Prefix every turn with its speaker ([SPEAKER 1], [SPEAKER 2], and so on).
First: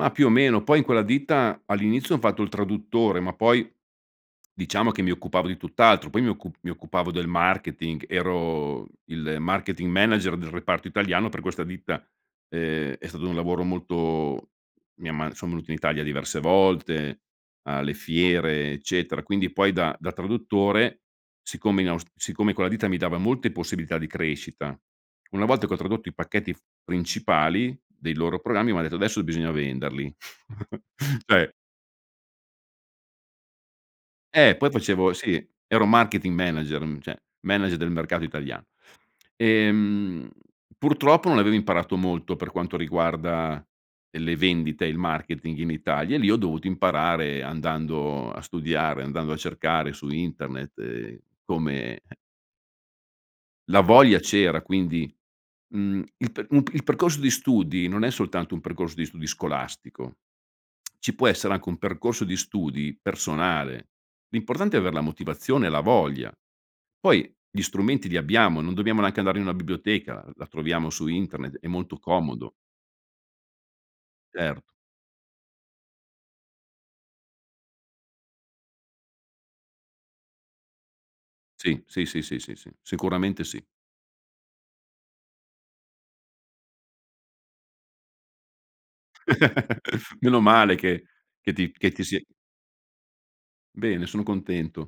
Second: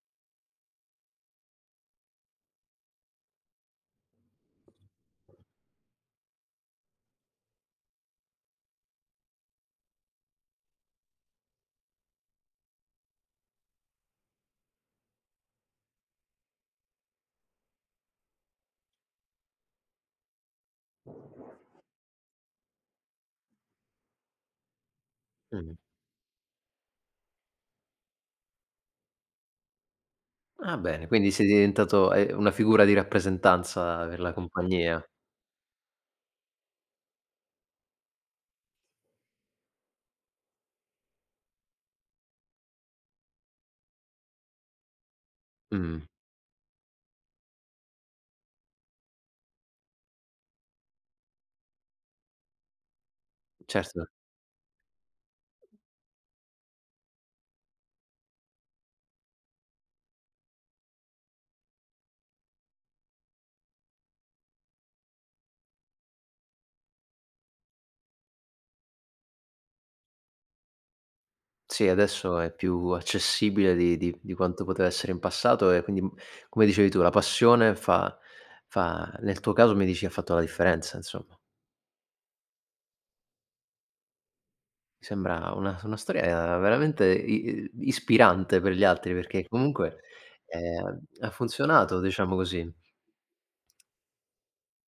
[SPEAKER 1] Ma più o meno. Poi in quella ditta, all'inizio ho fatto il traduttore ma poi, diciamo che mi occupavo di tutt'altro, poi mi occupav mi occupavo del marketing, ero il marketing manager del reparto italiano per questa ditta. Ehm è stato un lavoro molto mia ma sono venuto in Italia diverse volte, alle fiere, eccetera, quindi poi da da traduttore, siccome in aus siccome in quella ditta mi dava molte possibilità di crescita, una volta che ho
[SPEAKER 2] Mh.
[SPEAKER 1] tradotto i pacchetti f principali dei loro programmi mi han detto: "Adesso bisogna venderli."
[SPEAKER 2] Ah bene, quindi sei
[SPEAKER 1] Cioè.
[SPEAKER 2] diventato hai una figura di rappresentanza per la
[SPEAKER 1] Eh, poi
[SPEAKER 2] compagnia.
[SPEAKER 1] facevo sì, ero marketing manager, mhmm, cioè manager del mercato italiano. Ehm, purtroppo non avevo imparato molto, per quanto riguarda, ehm, le vendite e il marketing in
[SPEAKER 2] Mh-mh.
[SPEAKER 1] Italia e lì ho dovuto imparare andando a studiare, andando a cercare su internet, ehm, come La
[SPEAKER 2] Certo.
[SPEAKER 1] voglia c'era, quindi mhmm, il perc un il percorso di studi non è soltanto un percorso di studi scolastico, ci può essere anche un percorso di studi personale, l'importante è aver la motivazione e la voglia. Poi gli strumenti li abbiamo, non dobbiamo neanche andare in una biblioteca, la troviamo su internet, è
[SPEAKER 2] Sì,
[SPEAKER 1] molto
[SPEAKER 2] adesso è
[SPEAKER 1] comodo.
[SPEAKER 2] più accessibile di di di quanto
[SPEAKER 1] Certo.
[SPEAKER 2] poteva essere in passato e quindi, uhm, come dicevi tu, la passione fa fa nel tuo caso, mi dici, ha fatto la differenza insomma.
[SPEAKER 1] Sì, sì, sì, sì, si, sì, sicuramente sì.
[SPEAKER 2] Sembra una s una storia veramente i uhm, ispirante per gli altri perché comunque,
[SPEAKER 1] Meno male
[SPEAKER 2] ehm,
[SPEAKER 1] che
[SPEAKER 2] ha
[SPEAKER 1] che ti che
[SPEAKER 2] funzionato,
[SPEAKER 1] ti sia
[SPEAKER 2] diciamo così.
[SPEAKER 1] Bene, sono contento.